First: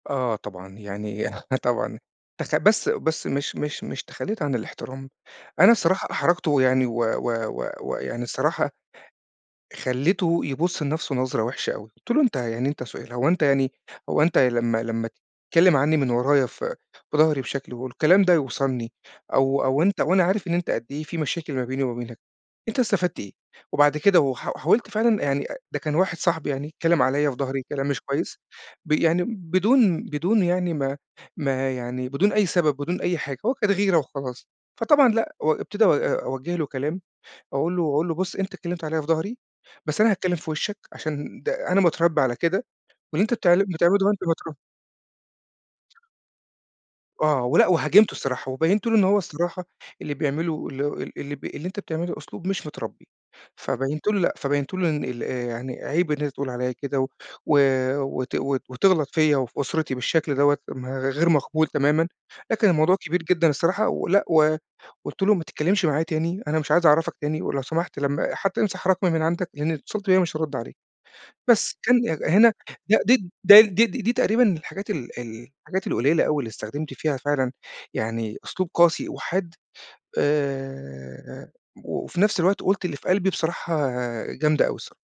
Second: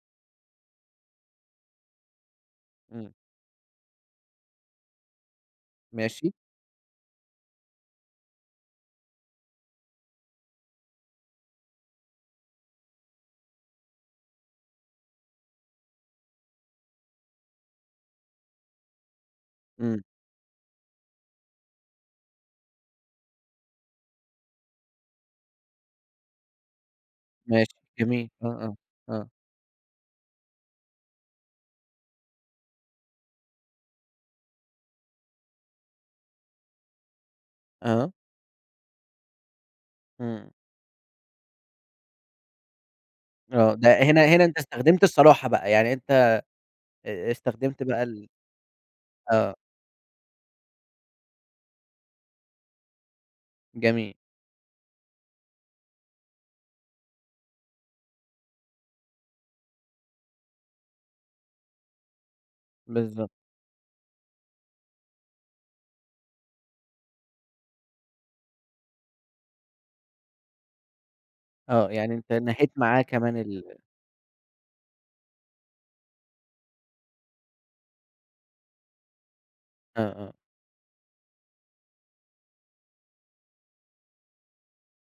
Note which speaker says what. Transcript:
Speaker 1: آه طبعًا يعني آه طبعًا تخ بس
Speaker 2: إمم.
Speaker 1: بس مش مش مش تخلّيت عن الإحترام، أنا الصراحة
Speaker 2: ماشي.
Speaker 1: أحرجته ويعني و و و و يعني الصراحة خلّيته يبُص لنفسه نظرة وِحشة أوي، قُلت له: "أنت يعني أنت سؤال هو أنت يعني هو أنت لما لما تتكلم عنّي من ورايا ف في ضهري بشكل والكلام ده يوصلني أو أو أنت
Speaker 2: إمم.
Speaker 1: وأنا عارف إن أنت قد إيه في مشاكل ما بيني وما بينك، أنت استفدت إيه؟" وبعد كده و ح حاولت فعلًا يعني أ ده كان واحد صاحبي يعني، اتكلم عليَّ في ضهري
Speaker 2: ماشي
Speaker 1: كلام مش
Speaker 2: جميل
Speaker 1: كويس
Speaker 2: آه، آه،
Speaker 1: ب يعني
Speaker 2: آه.
Speaker 1: بدون بدون يعني ما ما يعني بدون أي سبب بدون أي حاجة، هو كانت غيرة وخلاص، فطبعًا لأ و ابتدا أ أوجه له كلام أقول له أقول
Speaker 2: آه.
Speaker 1: له: "بُص أنت اتكلمت عليَّ في ضهري، بس أنا هاتكلم في
Speaker 2: إمم.
Speaker 1: وشّك عشان د أنا متربى على كده، واللي أنت بتعل ده
Speaker 2: آه
Speaker 1: بتعمله
Speaker 2: ده
Speaker 1: ده وأنت
Speaker 2: هنا هنا
Speaker 1: مترب"
Speaker 2: أنت استخدمت الصراحة بقى، يعني أنت آآ
Speaker 1: آه ولأ
Speaker 2: استخدمت بقى
Speaker 1: وهاجمته
Speaker 2: ال
Speaker 1: الصراحة، وبيّنت له إن هو
Speaker 2: آه.
Speaker 1: الصراحة اللي بيعمله اللي هُ ال اللي ب اللي أنت بتعمله أسلوب مش متربّي، فبيّنت
Speaker 2: جميل.
Speaker 1: له لأ، فبيّنت له إن ال آآ يعني عيب إن أنت تقول عليَّ كده، و و وت وت وتغلط فيَّ وفي أُسرتي بالشكل دوّة، م غير مقبول تمامًا، لكن الموضوع كبير
Speaker 2: بالضبط.
Speaker 1: جدًا الصراحة، ولأ و قُلت له: "ما تتكلمش معايا تاني، أنا مش عايز أعرفك تاني، ولو سمحت لمّا حتى امسح رقمي من عندك لإن لو اتصلت بيَّا مش هارُدّ عليك." بس
Speaker 2: آه
Speaker 1: كان ي
Speaker 2: يعني أنت
Speaker 1: هنا
Speaker 2: نهيت
Speaker 1: لأ
Speaker 2: معاه
Speaker 1: دي
Speaker 2: كمان
Speaker 1: ده
Speaker 2: ال
Speaker 1: دي دي دي تقريبًا الحاجات ال ال الحاجات القليلة أوي، اللي استخدمت فيها فعلًا يعني أسلوب قاسي وحاد،
Speaker 2: آه، آه.
Speaker 1: آآ وفي نفس الوقت قُلت اللي في قلبي بصراحة جامدة أوي الصرا